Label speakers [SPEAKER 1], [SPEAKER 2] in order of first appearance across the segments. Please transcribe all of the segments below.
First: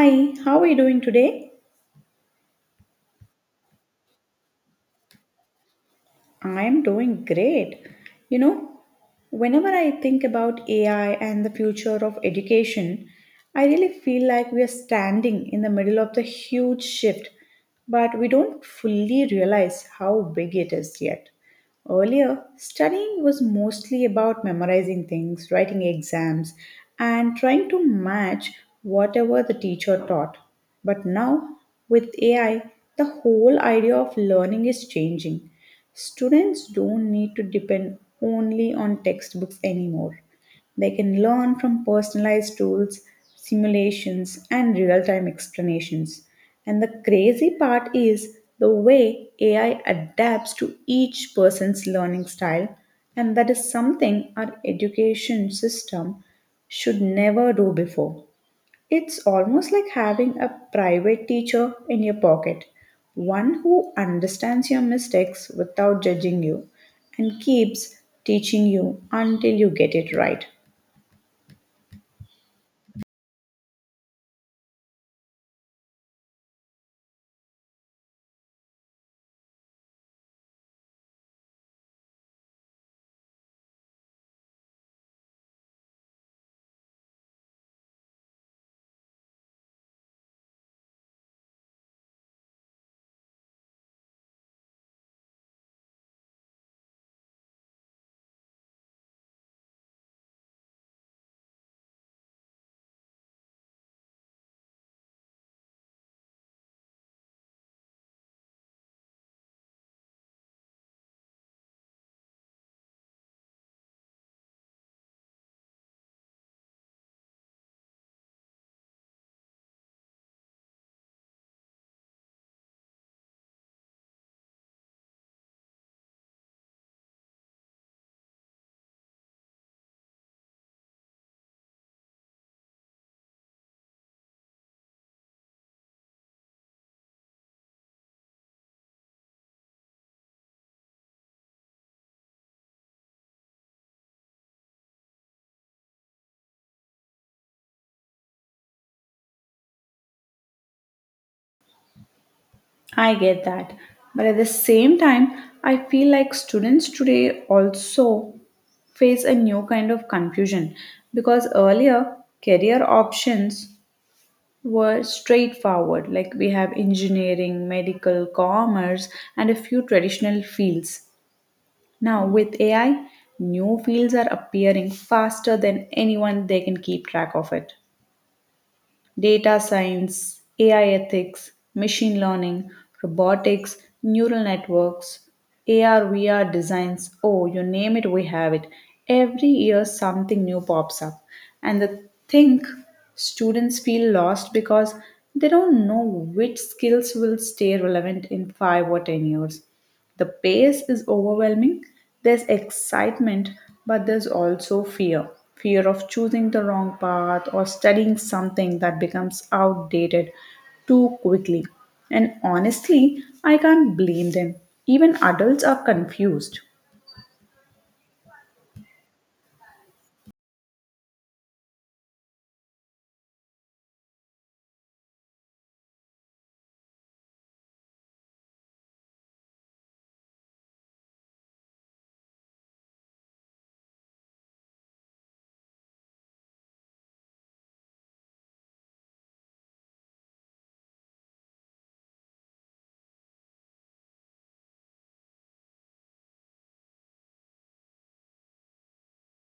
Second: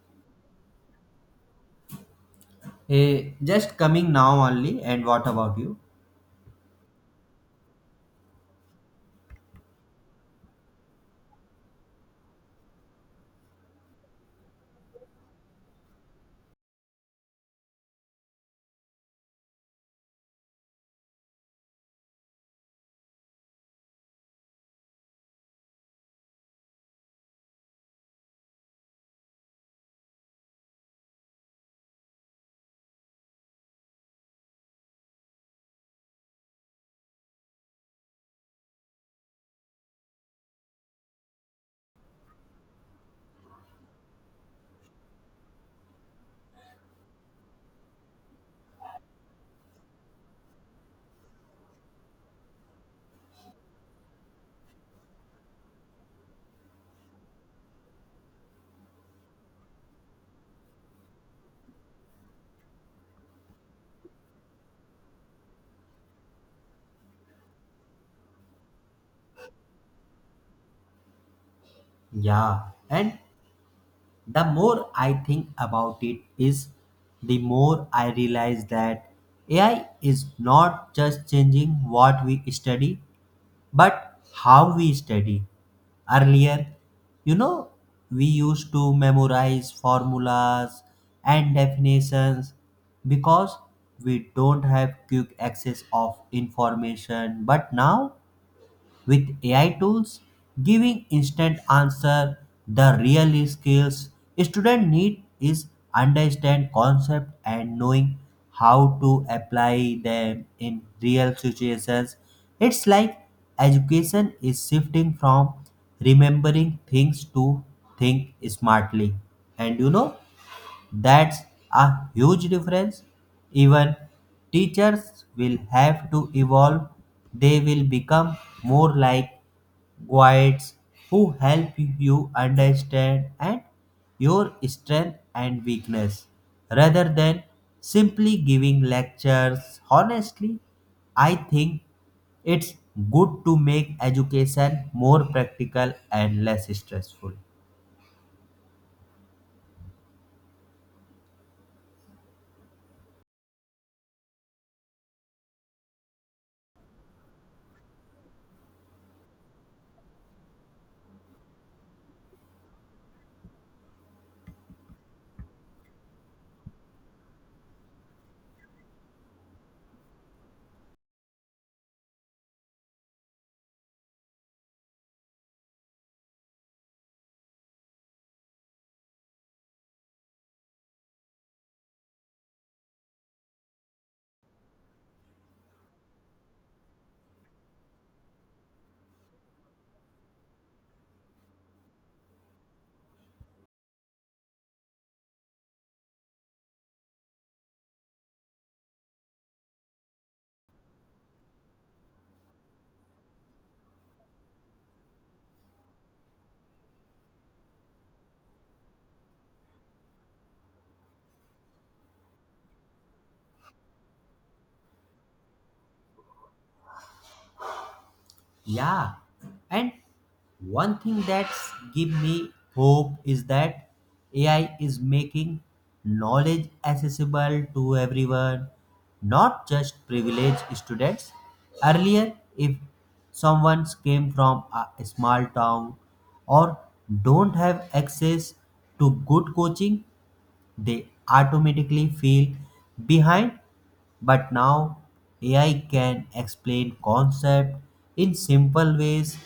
[SPEAKER 1] Hi, how are you doing today?
[SPEAKER 2] Just coming now only, and what about you?
[SPEAKER 1] I'm doing great. You know, whenever I think about AI and the future of education, I really feel like we are standing in the middle of the huge shift, but we don't fully realize how big it is yet. Earlier, studying was mostly about memorizing things, writing exams, and trying to match whatever the teacher taught. But now, with AI, the whole idea of learning is changing. Students don't need to depend only on textbooks anymore. They can learn from personalized tools, simulations, and real time explanations. And the crazy part is the way AI adapts to each person's learning style, and that is something our education system should never do before. It's almost like having a private teacher in your pocket, one who understands your mistakes without judging you and keeps teaching you until you get it right.
[SPEAKER 2] Yeah, and the more I think about it, is the more I realize that AI is not just changing what we study, but how we study. Earlier, you know, we used to memorize formulas and definitions because we don't have quick access of information. But now with AI tools giving instant answer. The real skills student need is understand concept and knowing how to apply them in real situations. It's like education is shifting from remembering things to think smartly. And that's a huge difference. Even teachers will have to evolve. They will become more like guides who help you understand and your strength and weakness rather than simply giving lectures. Honestly, I think it's good to make education more practical and less stressful.
[SPEAKER 1] I get that. But at the same time, I feel like students today also face a new kind of confusion because earlier career options were straightforward, like we have engineering, medical, commerce, and a few traditional fields. Now, with AI, new fields are appearing faster than anyone they can keep track of it. Data science, AI ethics, machine learning, robotics, neural networks, AR, VR designs, oh, you name it, we have it. Every year, something new pops up. And the thing, students feel lost because they don't know which skills will stay relevant in 5 or 10 years. The pace is overwhelming. There's excitement, but there's also fear, fear of choosing the wrong path or studying something that becomes outdated too quickly. And honestly, I can't blame them. Even adults are confused.
[SPEAKER 2] Yeah, and one thing that's give me hope is that AI is making knowledge accessible to everyone, not just privileged students. Earlier, if someone came from a small town or don't have access to good coaching, they automatically feel behind. But now AI can explain concept in simple ways,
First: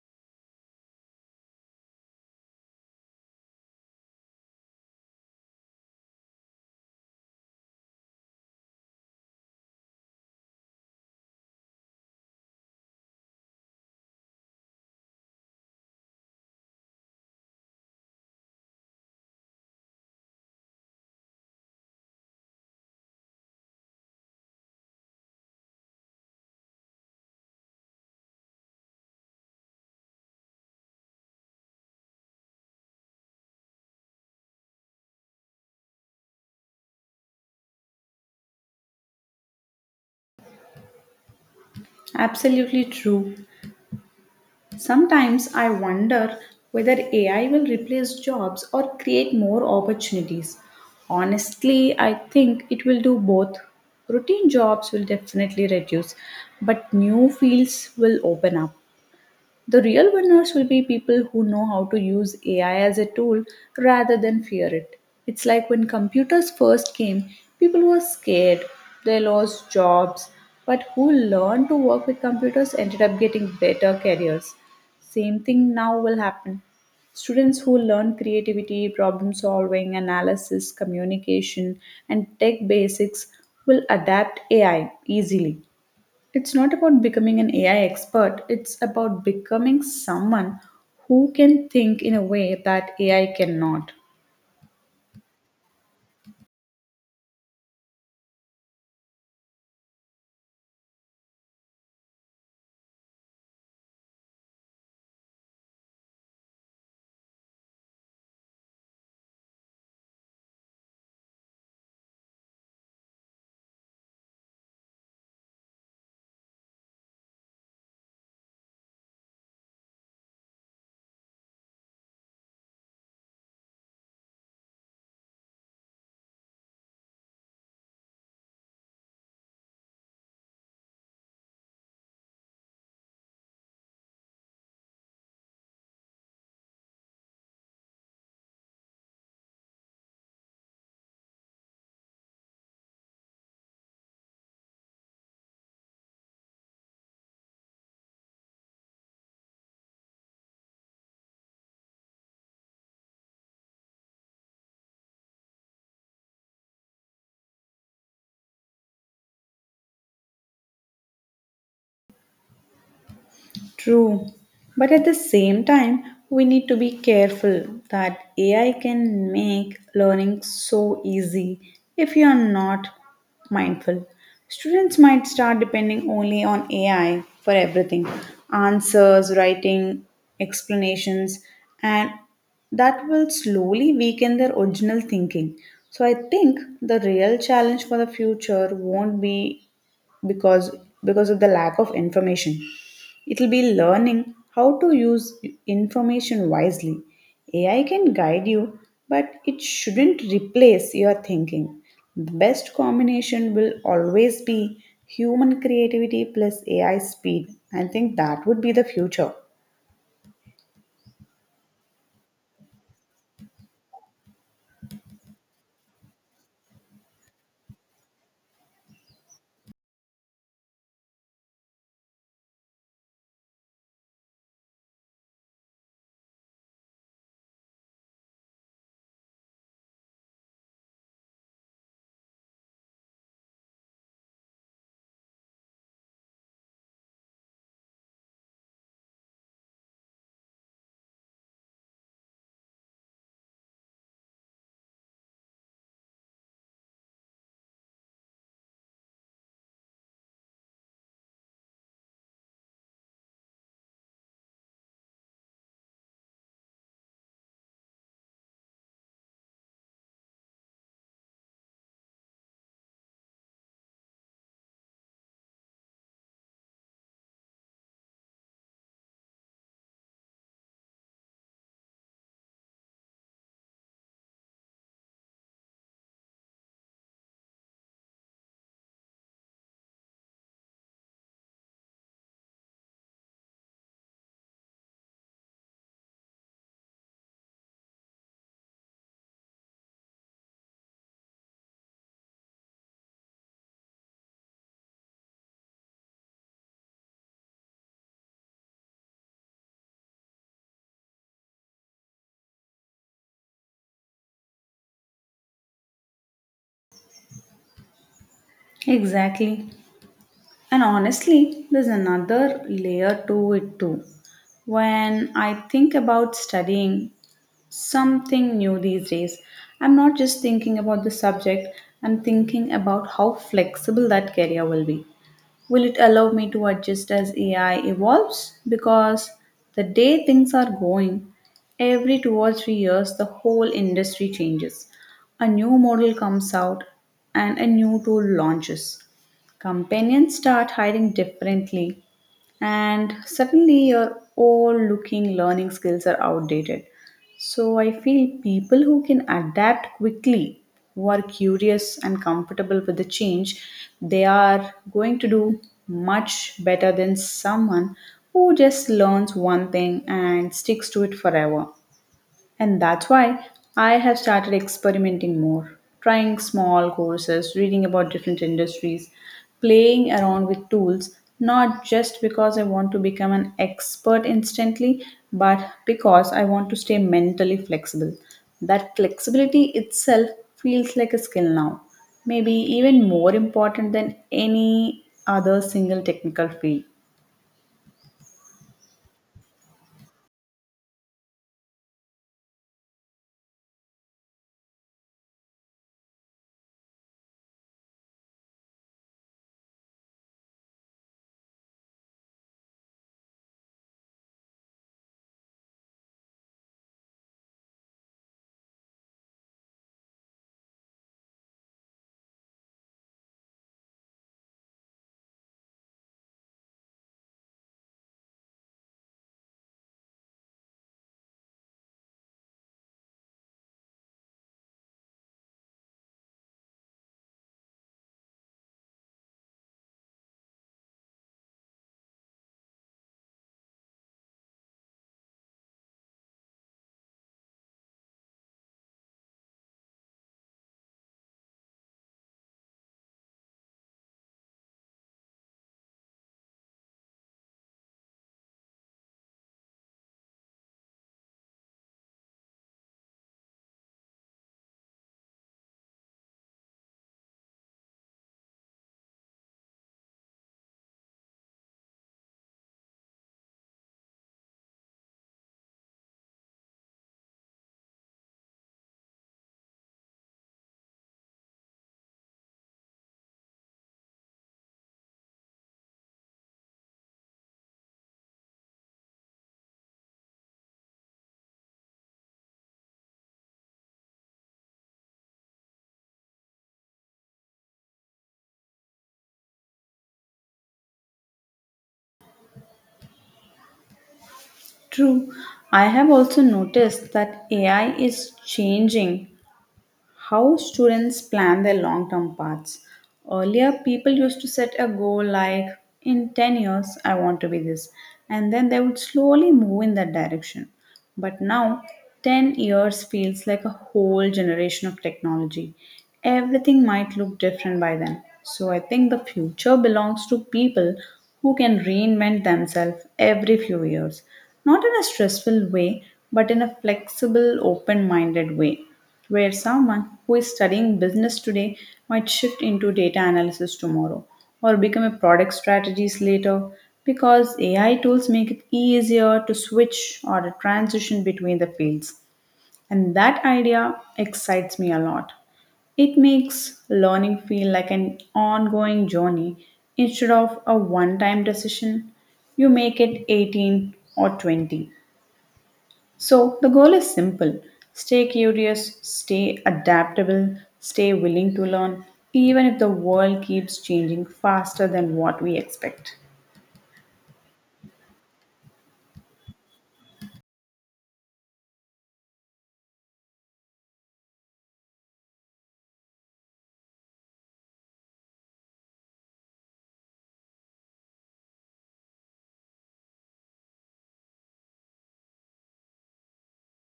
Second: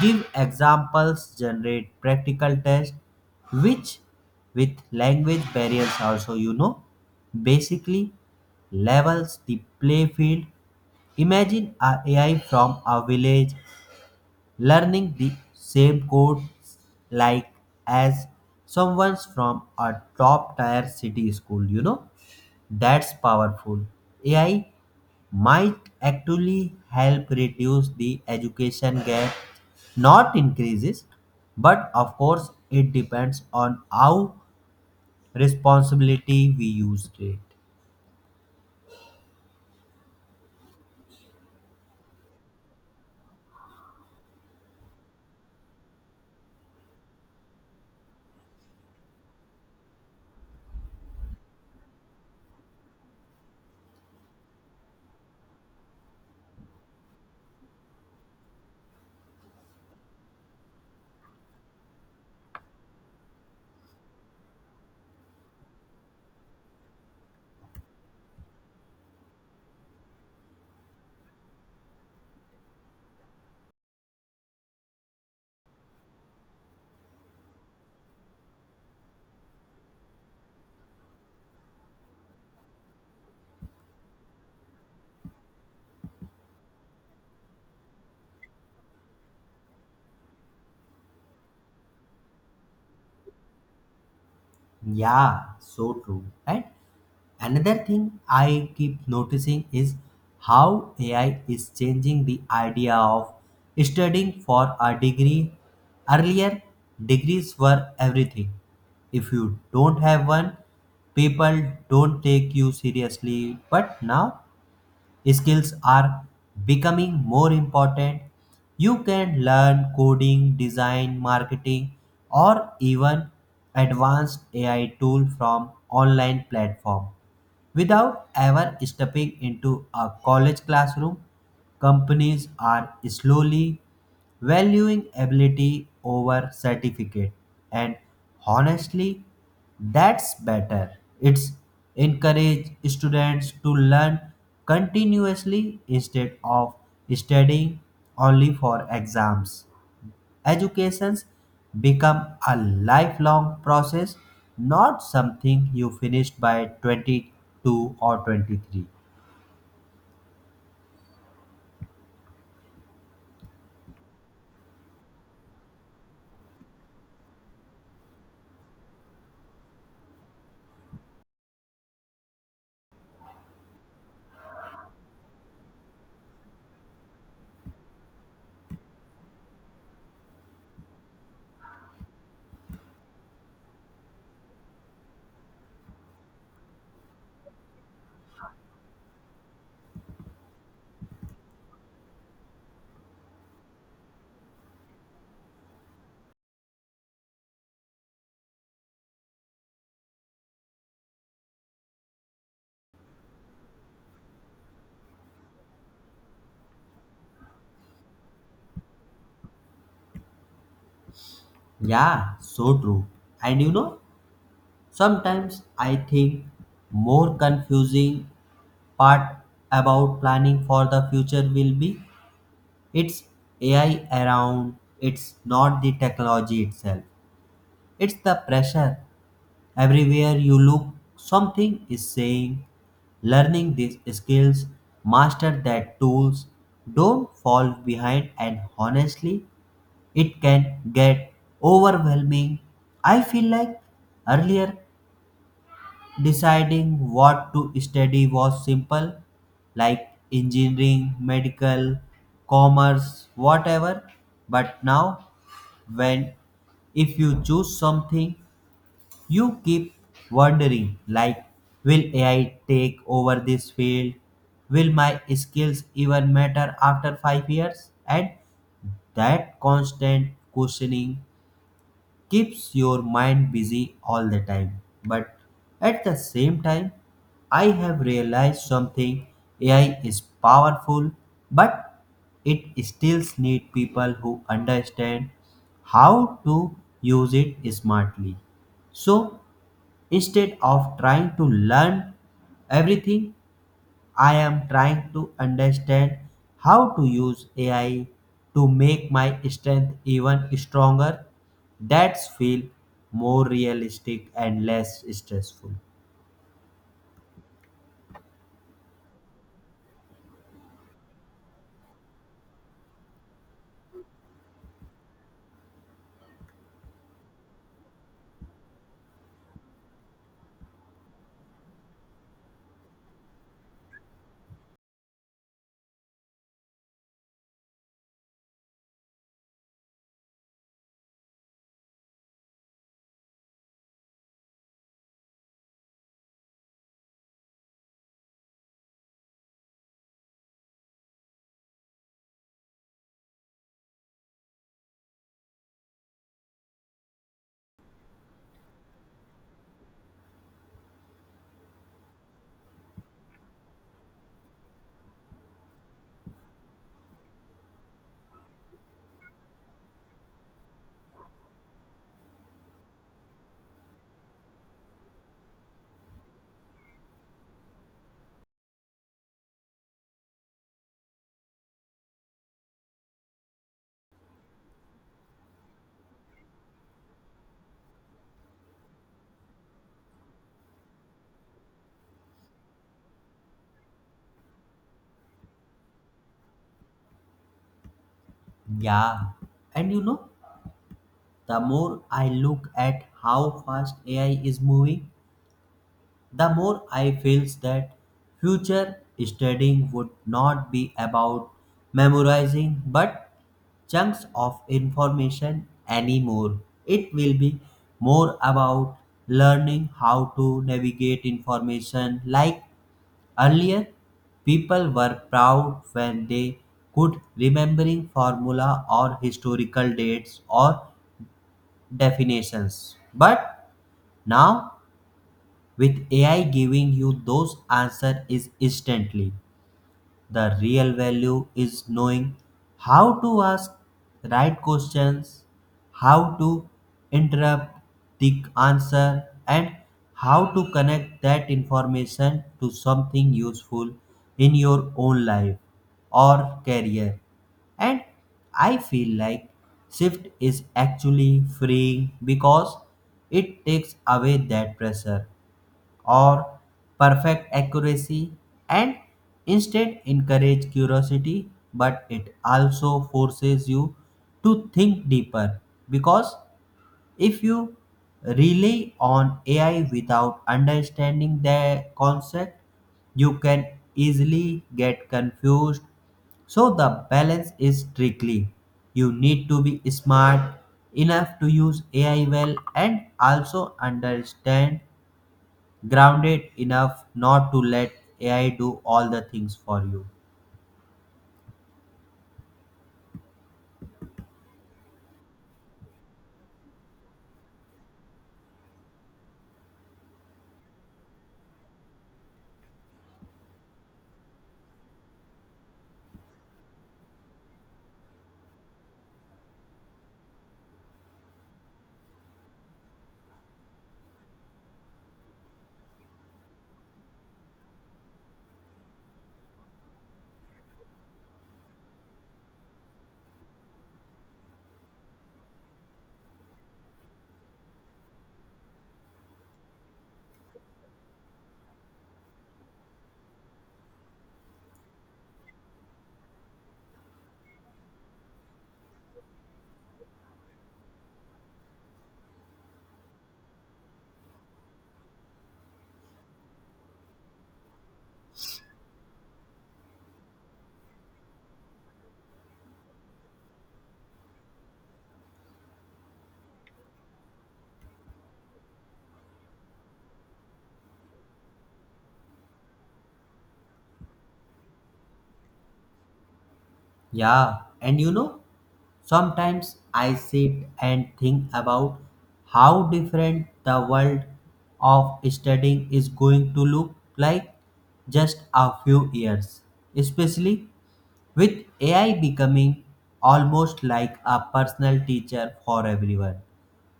[SPEAKER 2] give examples, generate practical tests, which with language barriers also basically levels the play field. Imagine a AI from a village learning the same codes, like as someone's from a top tier city school. That's powerful. AI might actually help reduce the education gap, not increases. But of course it depends on how responsibility we use it.
[SPEAKER 1] Absolutely true. Sometimes I wonder whether AI will replace jobs or create more opportunities. Honestly, I think it will do both. Routine jobs will definitely reduce, but new fields will open up. The real winners will be people who know how to use AI as a tool rather than fear it. It's like when computers first came, people were scared, they lost jobs, but who learned to work with computers ended up getting better careers. Same thing now will happen. Students who learn creativity, problem solving, analysis, communication, and tech basics will adapt AI easily. It's not about becoming an AI expert, it's about becoming someone who can think in a way that AI cannot.
[SPEAKER 2] Yeah, so true. And another thing I keep noticing is how AI is changing the idea of studying for a degree. Earlier, degrees were everything. If you don't have one, people don't take you seriously. But now, skills are becoming more important. You can learn coding, design, marketing, or even advanced AI tool from online platform. Without ever stepping into a college classroom, companies are slowly valuing ability over certificate. And honestly, that's better. It's encourage students to learn continuously instead of studying only for exams. Educations become a lifelong process, not something you finish by 22 or 23.
[SPEAKER 1] True. But at the same time, we need to be careful that AI can make learning so easy if you are not mindful. Students might start depending only on AI for everything, answers, writing, explanations, and that will slowly weaken their original thinking. So I think the real challenge for the future won't be because because of the lack of information, it will be learning how to use information wisely. AI can guide you, but it shouldn't replace your thinking. The best combination will always be human creativity plus AI speed. I think that would be the future.
[SPEAKER 2] Yeah, so true. And sometimes I think more confusing part about planning for the future will be it's AI around, it's not the technology itself. It's the pressure. Everywhere you look, something is saying, learning these skills, master that tools, don't fall behind. And honestly, it can get overwhelming. I feel like earlier deciding what to study was simple, like engineering, medical, commerce, whatever. But now, when if you choose something you keep wondering, like, will AI take over this field? Will my skills even matter after 5 years? And that constant questioning keeps your mind busy all the time. But at the same time, I have realized something AI is powerful, but it still needs people who understand how to use it smartly. So, Instead of trying to learn everything, I am trying to understand how to use AI to make my strength even stronger. That's feel more realistic and less stressful.
[SPEAKER 1] Exactly. And honestly, there's another layer to it too. When I think about studying something new these days, I'm not just thinking about the subject, I'm thinking about how flexible that career will be. Will it allow me to adjust as AI evolves? Because the day things are going, every 2 or 3 years, the whole industry changes. A new model comes out and a new tool launches. Companions start hiring differently, and suddenly your all looking learning skills are outdated. So I feel people who can adapt quickly, who are curious and comfortable with the change, they are going to do much better than someone who just learns one thing and sticks to it forever. And that's why I have started experimenting more, trying small courses, reading about different industries, playing around with tools, not just because I want to become an expert instantly, but because I want to stay mentally flexible. That flexibility itself feels like a skill now, maybe even more important than any other single technical field.
[SPEAKER 2] Yeah. And the more I look at how fast AI is moving, the more I feels that future studying would not be about memorizing but chunks of information anymore. It will be more about learning how to navigate information, like earlier people were proud when they could remembering formula or historical dates or definitions. But now with AI giving you those answers is instantly. The real value is knowing how to ask right questions, how to interrupt the answer, and how to connect that information to something useful in your own life or career. And I feel like shift is actually freeing because it takes away that pressure or perfect accuracy and instead encourage curiosity. But it also forces you to think deeper, because if you rely on AI without understanding the concept you can easily get confused. So the balance is tricky. You need to be smart enough to use AI well and also understand grounded enough not to let AI do all the things for you.
[SPEAKER 1] True. I have also noticed that AI is changing how students plan their long term paths. Earlier, people used to set a goal like, in 10 years, I want to be this, and then they would slowly move in that direction. But now, 10 years feels like a whole generation of technology. Everything might look different by then. So, I think the future belongs to people who can reinvent themselves every few years, not in a stressful way, but in a flexible, open minded way, where someone who is studying business today might shift into data analysis tomorrow or become a product strategist later because AI tools make it easier to switch or to transition between the fields. And that idea excites me a lot. It makes learning feel like an ongoing journey instead of a one time decision you make it 18 or 20. So the goal is simple, stay curious, stay adaptable, stay willing to learn, even if the world keeps changing faster than what we expect.
[SPEAKER 2] Yeah, and sometimes I sit and think about how different the world of studying is going to look like just a few years, especially with AI becoming almost like a personal teacher for everyone.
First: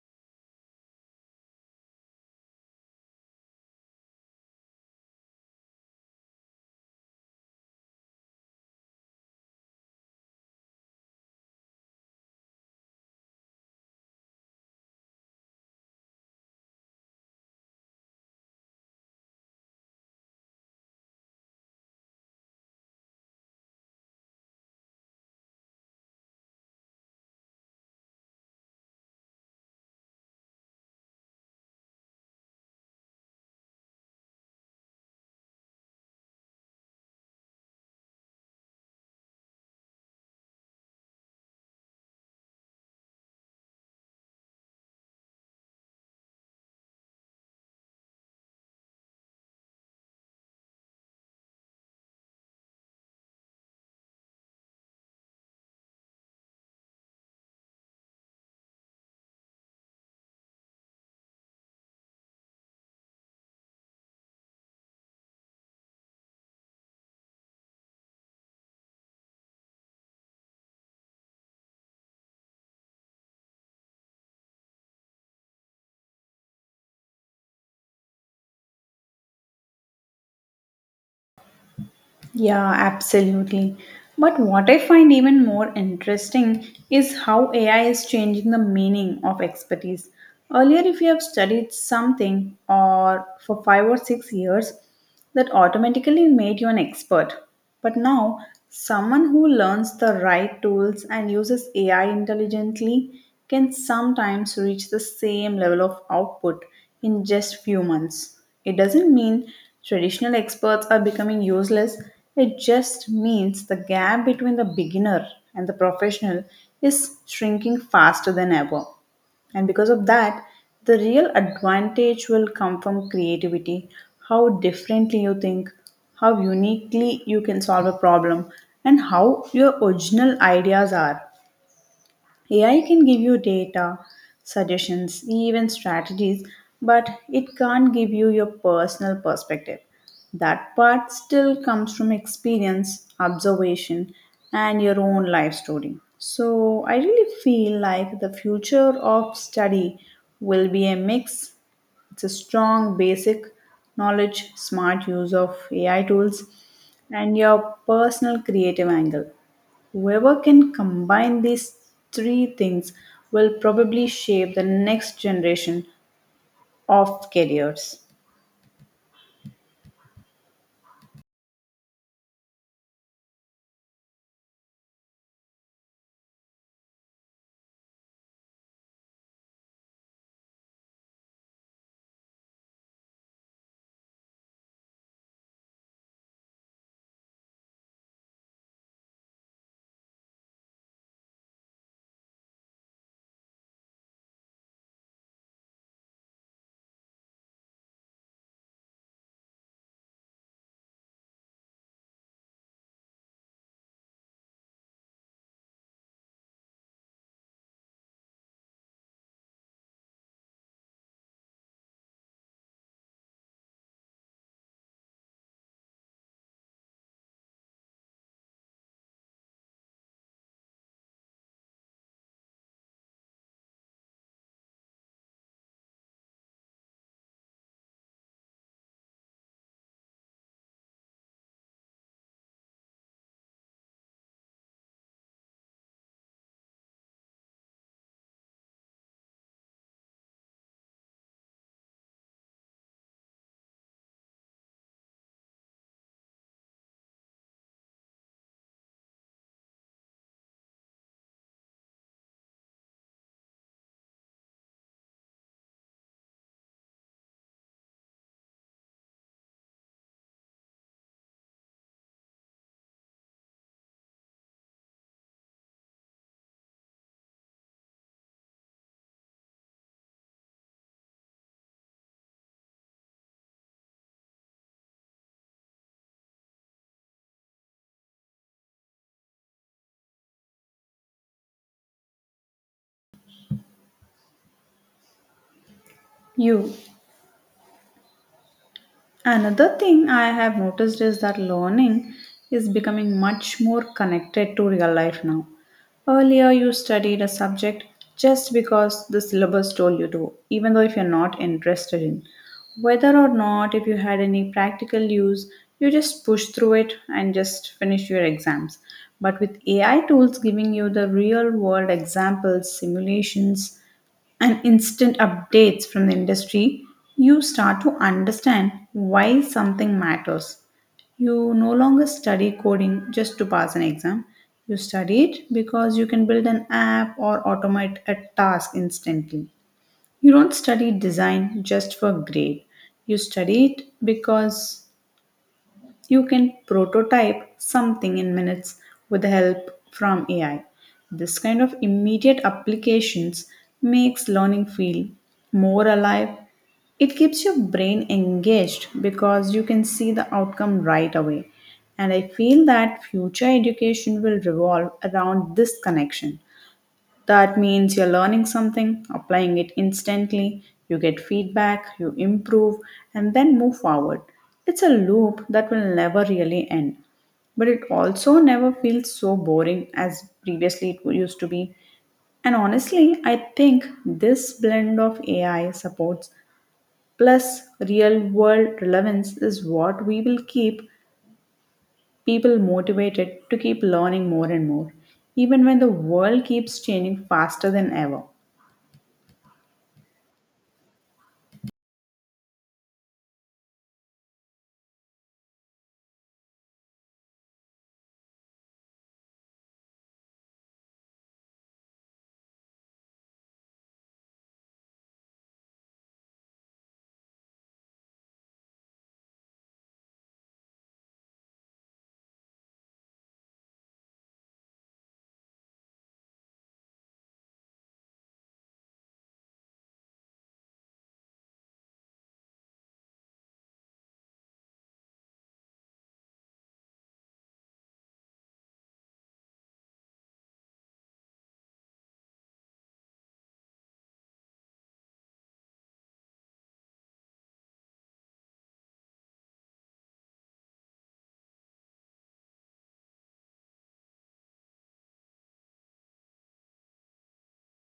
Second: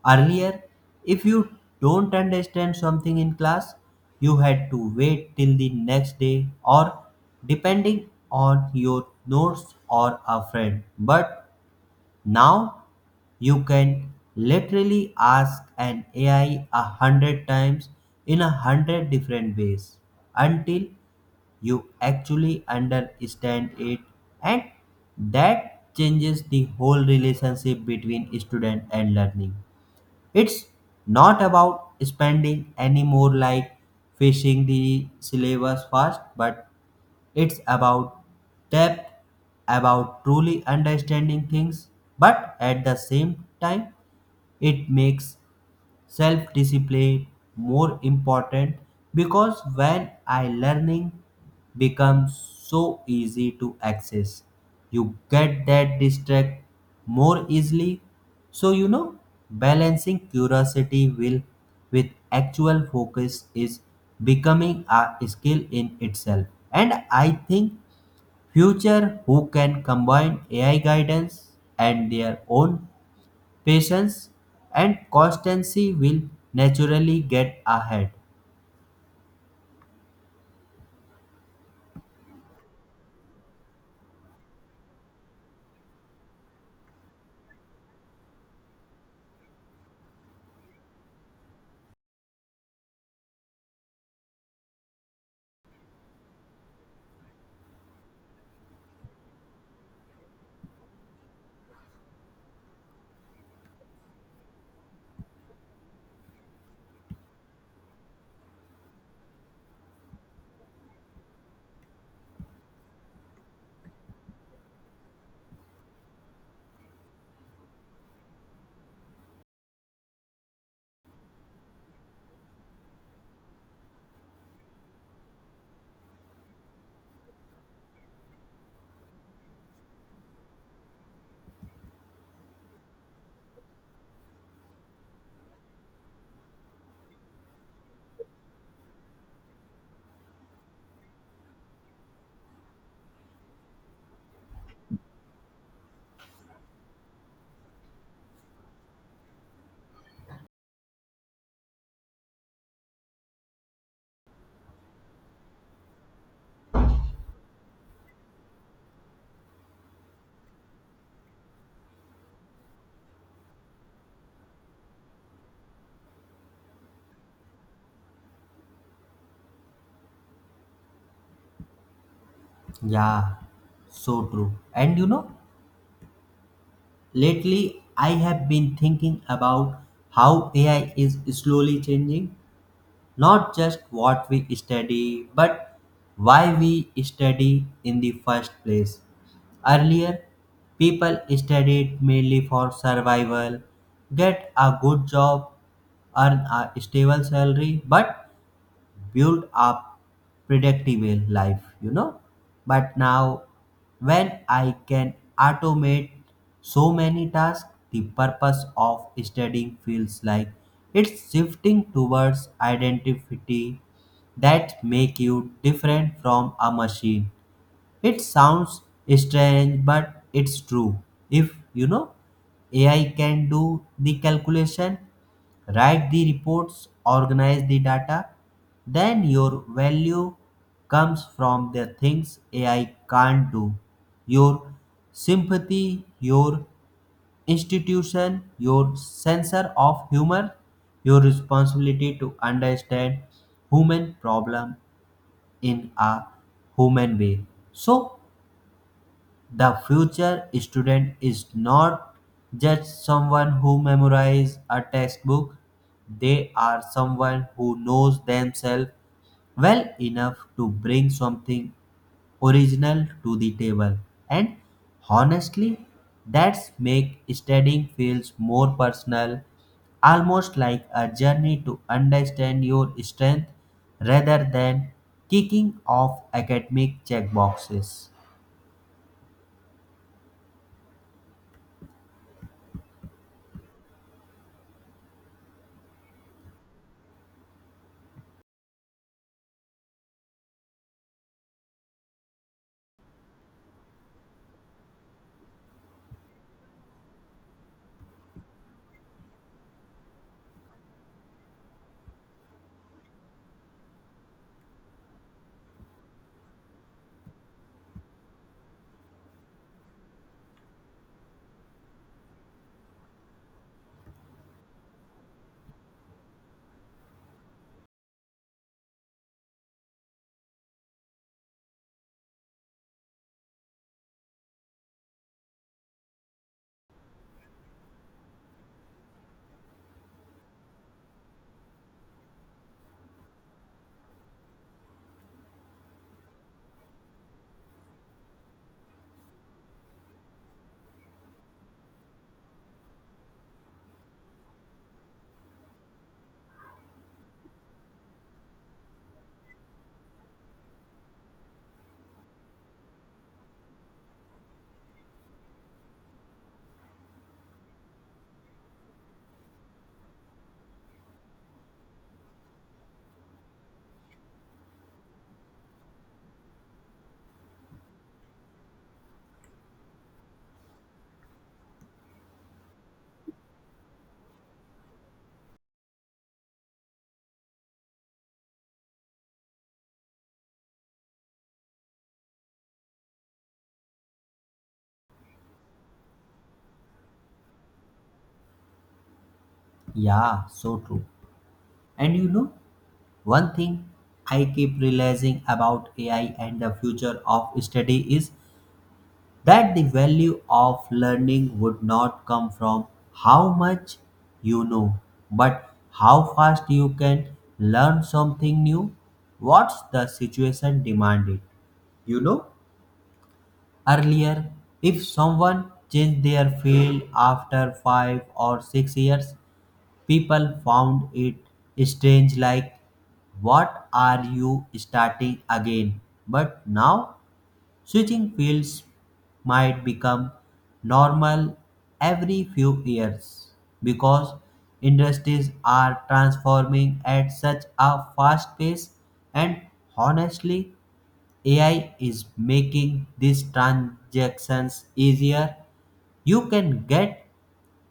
[SPEAKER 2] Earlier, if you don't understand something in class, you had to wait till the next day or depending on your notes or a friend. But now you can literally ask an AI 100 times in 100 different ways until you actually understand it. And that changes the whole relationship between student and learning. It's not about spending any more like fishing the syllabus fast, but it's about depth, about truly understanding things. But at the same time, it makes self discipline more important, because when I learning becomes so easy to access you get that distract more easily. So balancing curiosity will with actual focus is becoming a skill in itself. And I think future who can combine AI guidance and their own patience and constancy will naturally get ahead.
[SPEAKER 1] Yeah, absolutely. But what I find even more interesting is how AI is changing the meaning of expertise. Earlier, if you have studied something or for 5 or 6 years, that automatically made you an expert. But now, someone who learns the right tools and uses AI intelligently can sometimes reach the same level of output in just few months. It doesn't mean traditional experts are becoming useless, it just means the gap between the beginner and the professional is shrinking faster than ever. And because of that, the real advantage will come from creativity, how differently you think, how uniquely you can solve a problem, and how your original ideas are. AI can give you data, suggestions, even strategies, but it can't give you your personal perspective. That part still comes from experience, observation, and your own life story. So, I really feel like the future of study will be a mix, it's a strong basic knowledge, smart use of AI tools, and your personal creative angle. Whoever can combine these three things will probably shape the next generation of careers.
[SPEAKER 2] Yeah, so true. And lately I have been thinking about how AI is slowly changing not just what we study, but why we study in the first place. Earlier, people studied mainly for survival, get a good job, earn a stable salary, but build up predictable life. But now, when I can automate so many tasks, the purpose of studying feels like it's shifting towards identity that make you different from a machine. It sounds strange, but it's true. If you know AI can do the calculation, write the reports, organize the data, then your value comes from the things AI can't do. Your sympathy, your institution, your sense of humor, your responsibility to understand human problem in a human way. So the future student is not just someone who memorizes a textbook, they are someone who knows themselves well enough to bring something original to the table. And honestly, that's make studying feels more personal, almost like a journey to understand your strength rather than kicking off academic checkboxes.
[SPEAKER 1] You. Another thing I have noticed is that learning is becoming much more connected to real life now. Earlier, you studied a subject just because the syllabus told you to, even though if you're not interested in. Whether or not, if you had any practical use, you just push through it and just finish your exams. But with AI tools giving you the real world examples, simulations, and instant updates from the industry, you start to understand why something matters. You no longer study coding just to pass an exam. You study it because you can build an app or automate a task instantly. You don't study design just for grade. You study it because you can prototype something in minutes with the help from AI. This kind of immediate applications makes learning feel more alive. It keeps your brain engaged because you can see the outcome right away. And I feel that future education will revolve around this connection. That means you're learning something, applying it instantly, you get feedback, you improve, and then move forward. It's a loop that will never really end. But it also never feels so boring as previously it used to be. And honestly, I think this blend of AI supports plus real world relevance is what we will keep people motivated to keep learning more and more, even when the world keeps changing faster than ever.
[SPEAKER 2] Yeah, so true. And one thing I keep realizing about AI and the future of study is that the value of learning would not come from how much you know, but how fast you can learn something new. What's the situation demanded? You know, earlier, if someone changed their field after 5 or 6 years, people found it strange like, what are you starting again? But now, switching fields might become normal every few years, because industries are transforming at such a fast pace. And honestly, AI is making these transactions easier. You can get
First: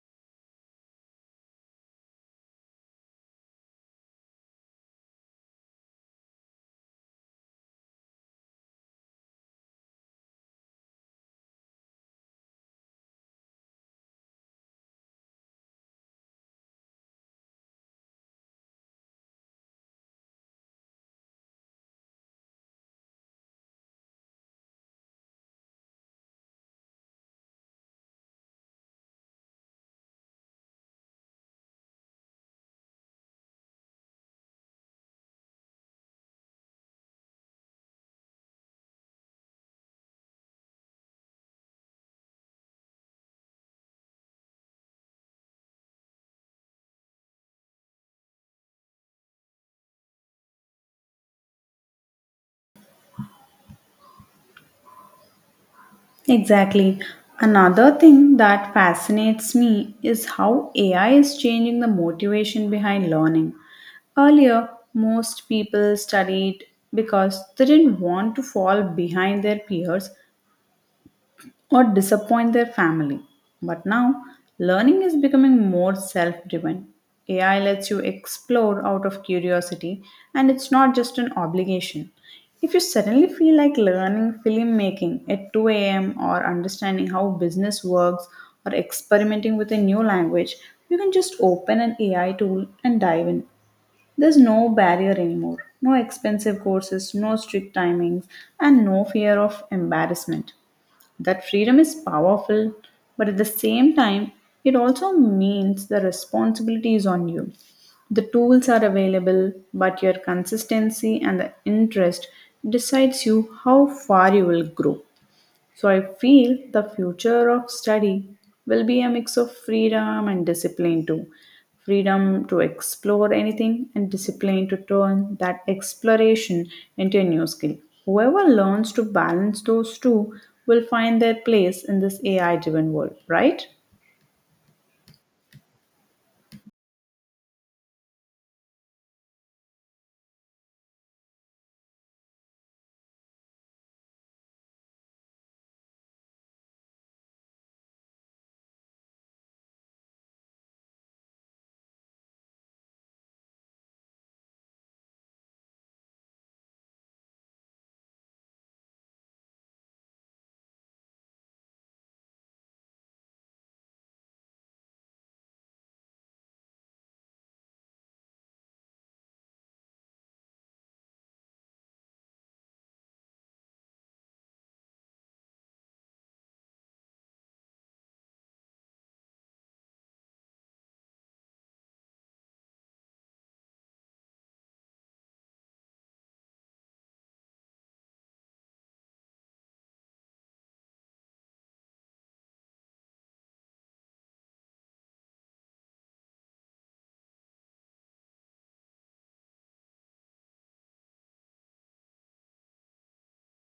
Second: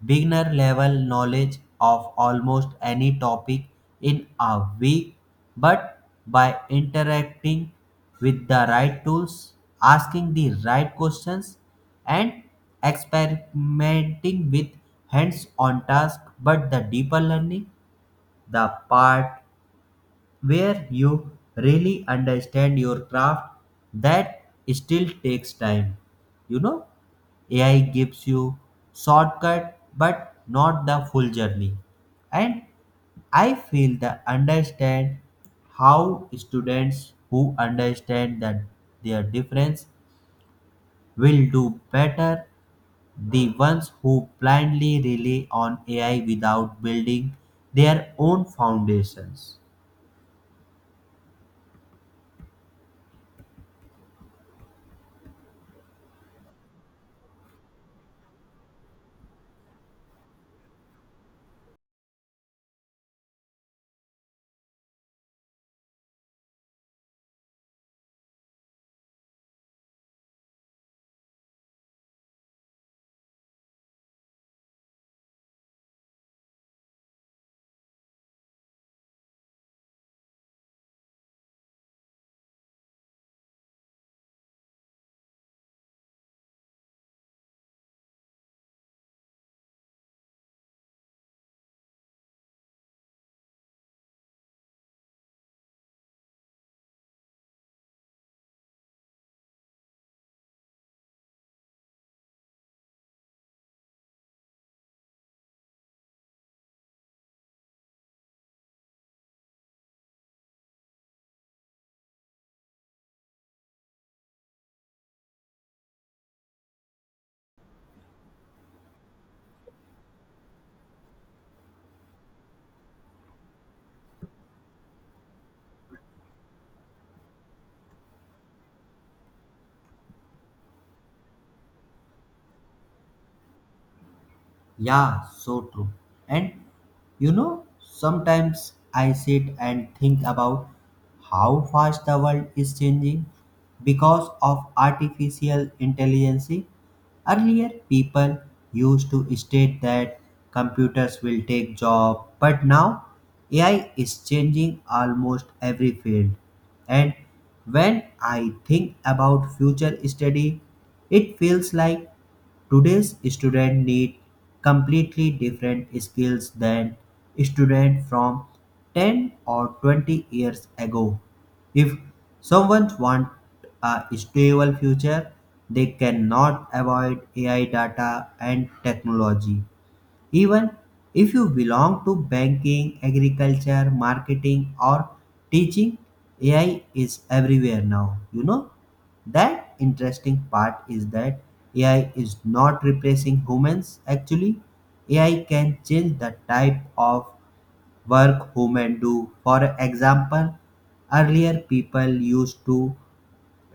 [SPEAKER 2] beginner level knowledge of almost any topic in a week, but by interacting with the right tools, asking the right questions, and experimenting with hands on tasks. But the deeper learning, the part where you really understand your craft, that still takes time, you know. AI gives you shortcut but not the full journey. And I feel that understand how students who understand that their difference will do better the ones who blindly rely on AI without building their own foundations.
[SPEAKER 1] Exactly. Another thing that fascinates me is how AI is changing the motivation behind learning. Earlier, most people studied because they didn't want to fall behind their peers or disappoint their family. But now, learning is becoming more self driven. AI lets you explore out of curiosity, and it's not just an obligation. If you suddenly feel like learning filmmaking at 2 a.m., or understanding how business works, or experimenting with a new language, you can just open an AI tool and dive in. There's no barrier anymore, no expensive courses, no strict timings, and no fear of embarrassment. That freedom is powerful, but at the same time, it also means the responsibility is on you. The tools are available, but your consistency and the interest decides you how far you will grow. So I feel the future of study will be a mix of freedom and discipline too. Freedom to explore anything and discipline to turn that exploration into a new skill. Whoever learns to balance those two will find their place in this AI driven world, right?
[SPEAKER 2] Yeah, so true. And sometimes I sit and think about how fast the world is changing because of artificial intelligence. Earlier, people used to state that computers will take job, but now AI is changing almost every field. And when I think about future study, it feels like today's students need completely different skills than students from 10 or 20 years ago. If someone wants a stable future, they cannot avoid AI data and technology. Even if you belong to banking, agriculture, marketing, or teaching, AI is everywhere now. That interesting part is that AI is not replacing humans actually. AI can change the type of work human do. For example, earlier people used to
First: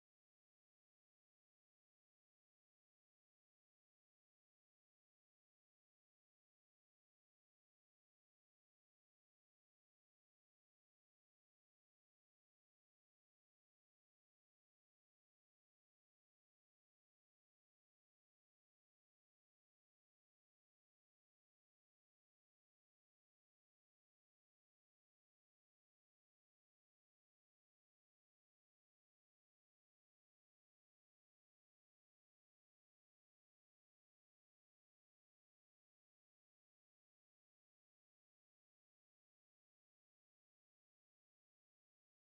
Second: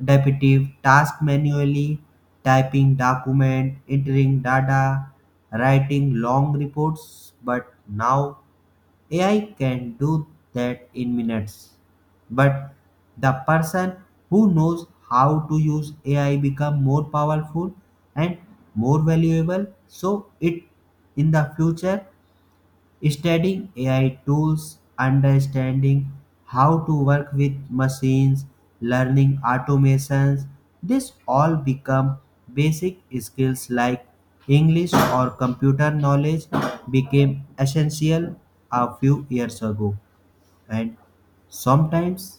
[SPEAKER 2] repetitive task manually, typing document, entering data, writing long reports, but now AI can do that in minutes. But the person who knows how to use AI become more powerful and more valuable. So it in the future, studying AI tools, understanding how to work with machines, learning automations, this all become basic skills like English or computer knowledge became essential a few years ago. And sometimes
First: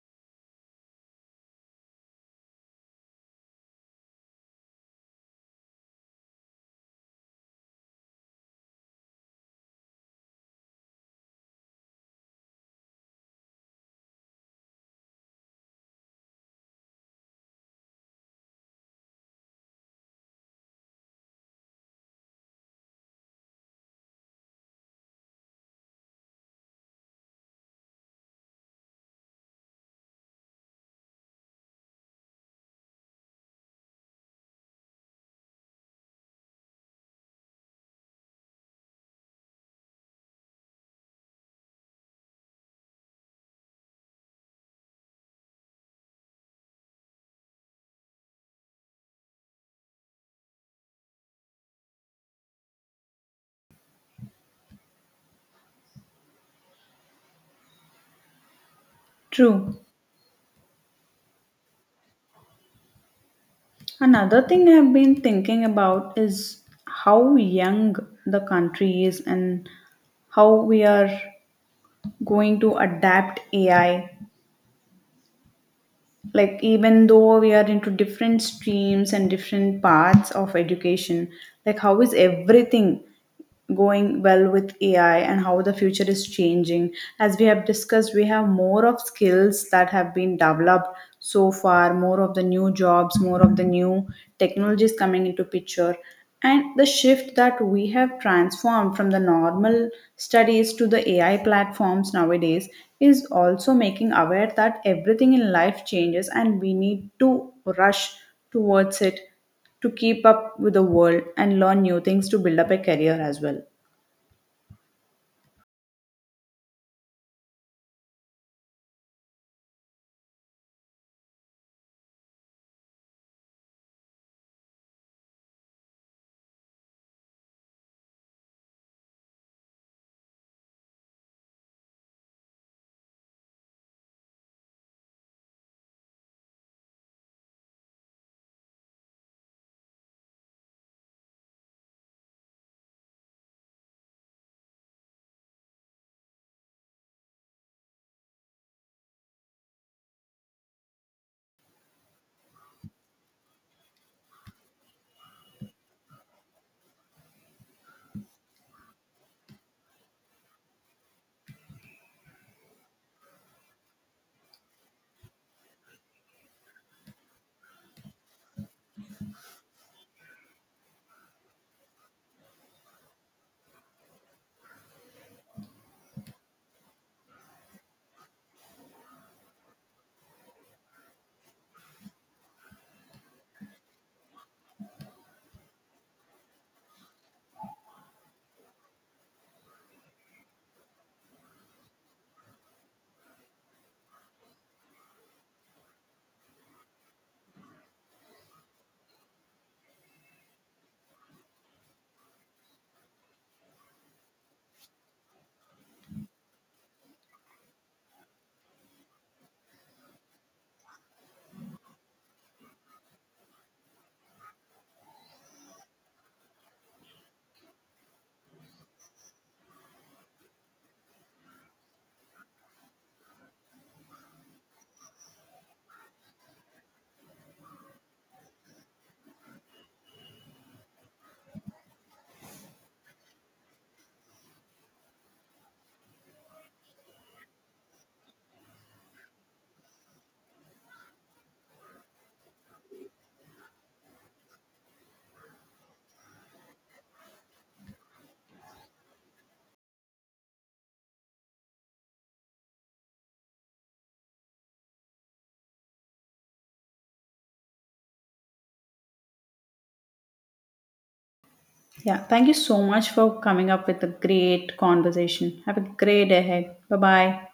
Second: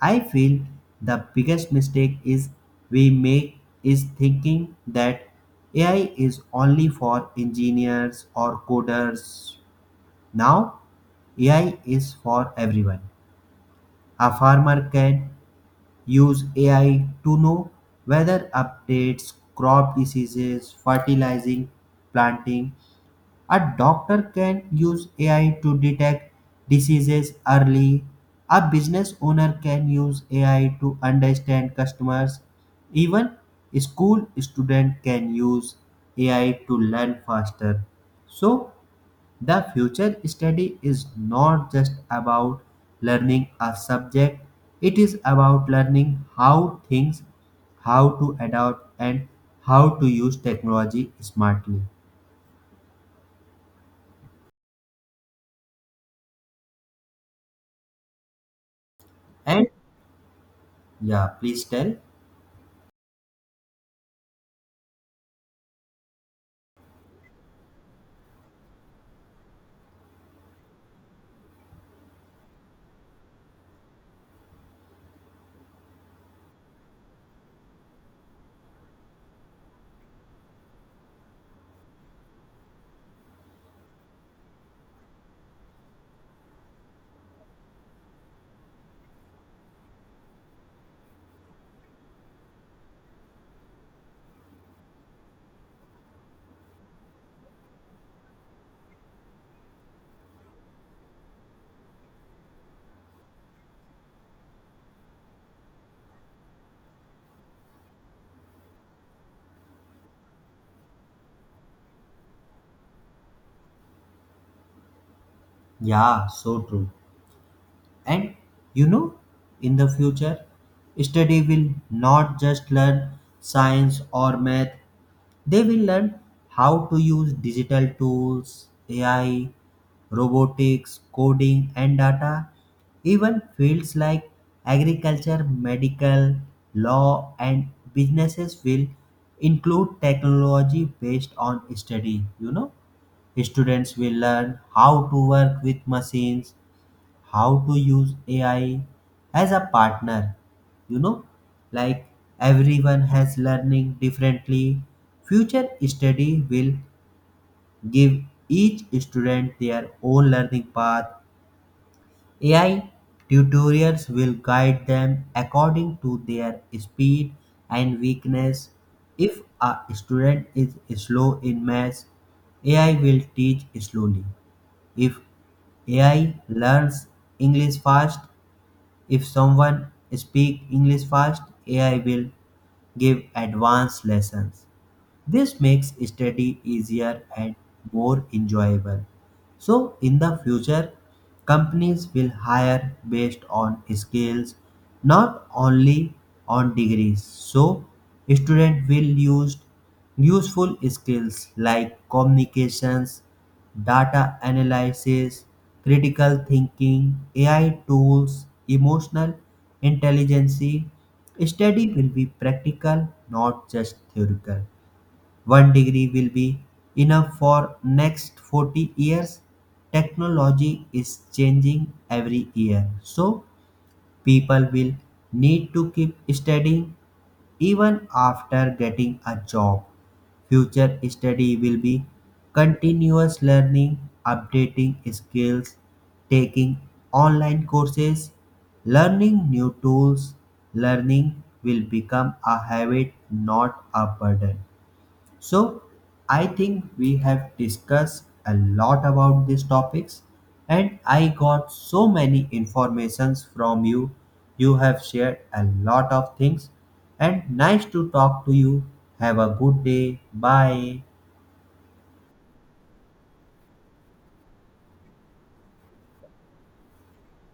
[SPEAKER 2] I feel the biggest mistake is we make is thinking that AI is only for engineers or coders. Now, AI is for everyone. A farmer can use AI to know weather updates, crop diseases, fertilizing, planting. A doctor can use AI to detect diseases early. A business owner can use AI to understand customers. Even school student can use AI to learn faster. So the future study is not just about learning a subject, it is about learning how things, how to adapt, and how to use technology smartly. And
[SPEAKER 1] True.
[SPEAKER 2] yeah, please tell.
[SPEAKER 1] Another thing I've been thinking about is how young the country is and how we are going to adapt AI, like even though we are into different streams and different paths of education, like how is everything going well with AI and how the future is changing. As we have discussed, we have more of skills that have been developed so far, more of the new jobs, more of the new technologies coming into picture. And the shift that we have transformed from the normal studies to the AI platforms nowadays is also making aware that everything in life changes and we need to rush towards it to keep up with the world and learn new things to build up a career as well.
[SPEAKER 2] Yeah, so true. And you know, in the future, study will not just learn science or math, they will learn how to use digital tools, AI, robotics, coding, and data, even fields like agriculture, medical, law, and businesses will include technology based on study. Students will learn how to work with machines, how to use AI as a partner. You know, like everyone has learning differently. Future study will give each student their own learning path. AI tutorials will guide them according to their speed and weakness. If a student is slow in maths, AI will teach slowly. If AI learns English fast, if someone speaks English fast, AI will give advanced lessons. This makes study easier and more enjoyable. So, in the future, companies will hire based on skills, not only on degrees. So, students will use useful skills like communications, data analysis, critical thinking, AI tools, emotional intelligence. Study will be practical, not just theoretical. One degree will be enough for next 40 years. Technology is changing every year. So people will need to keep studying even after getting a job. Future study will be continuous learning, updating skills, taking online courses, learning new tools. Learning will become a habit, not a burden. So, I think we have discussed a lot about these topics and I got so many informations from you. You have shared a lot of things and nice to talk to you. Have a good day. Bye.
[SPEAKER 1] Yeah, thank you so much for coming up with a great conversation. Have a great day ahead. Bye bye.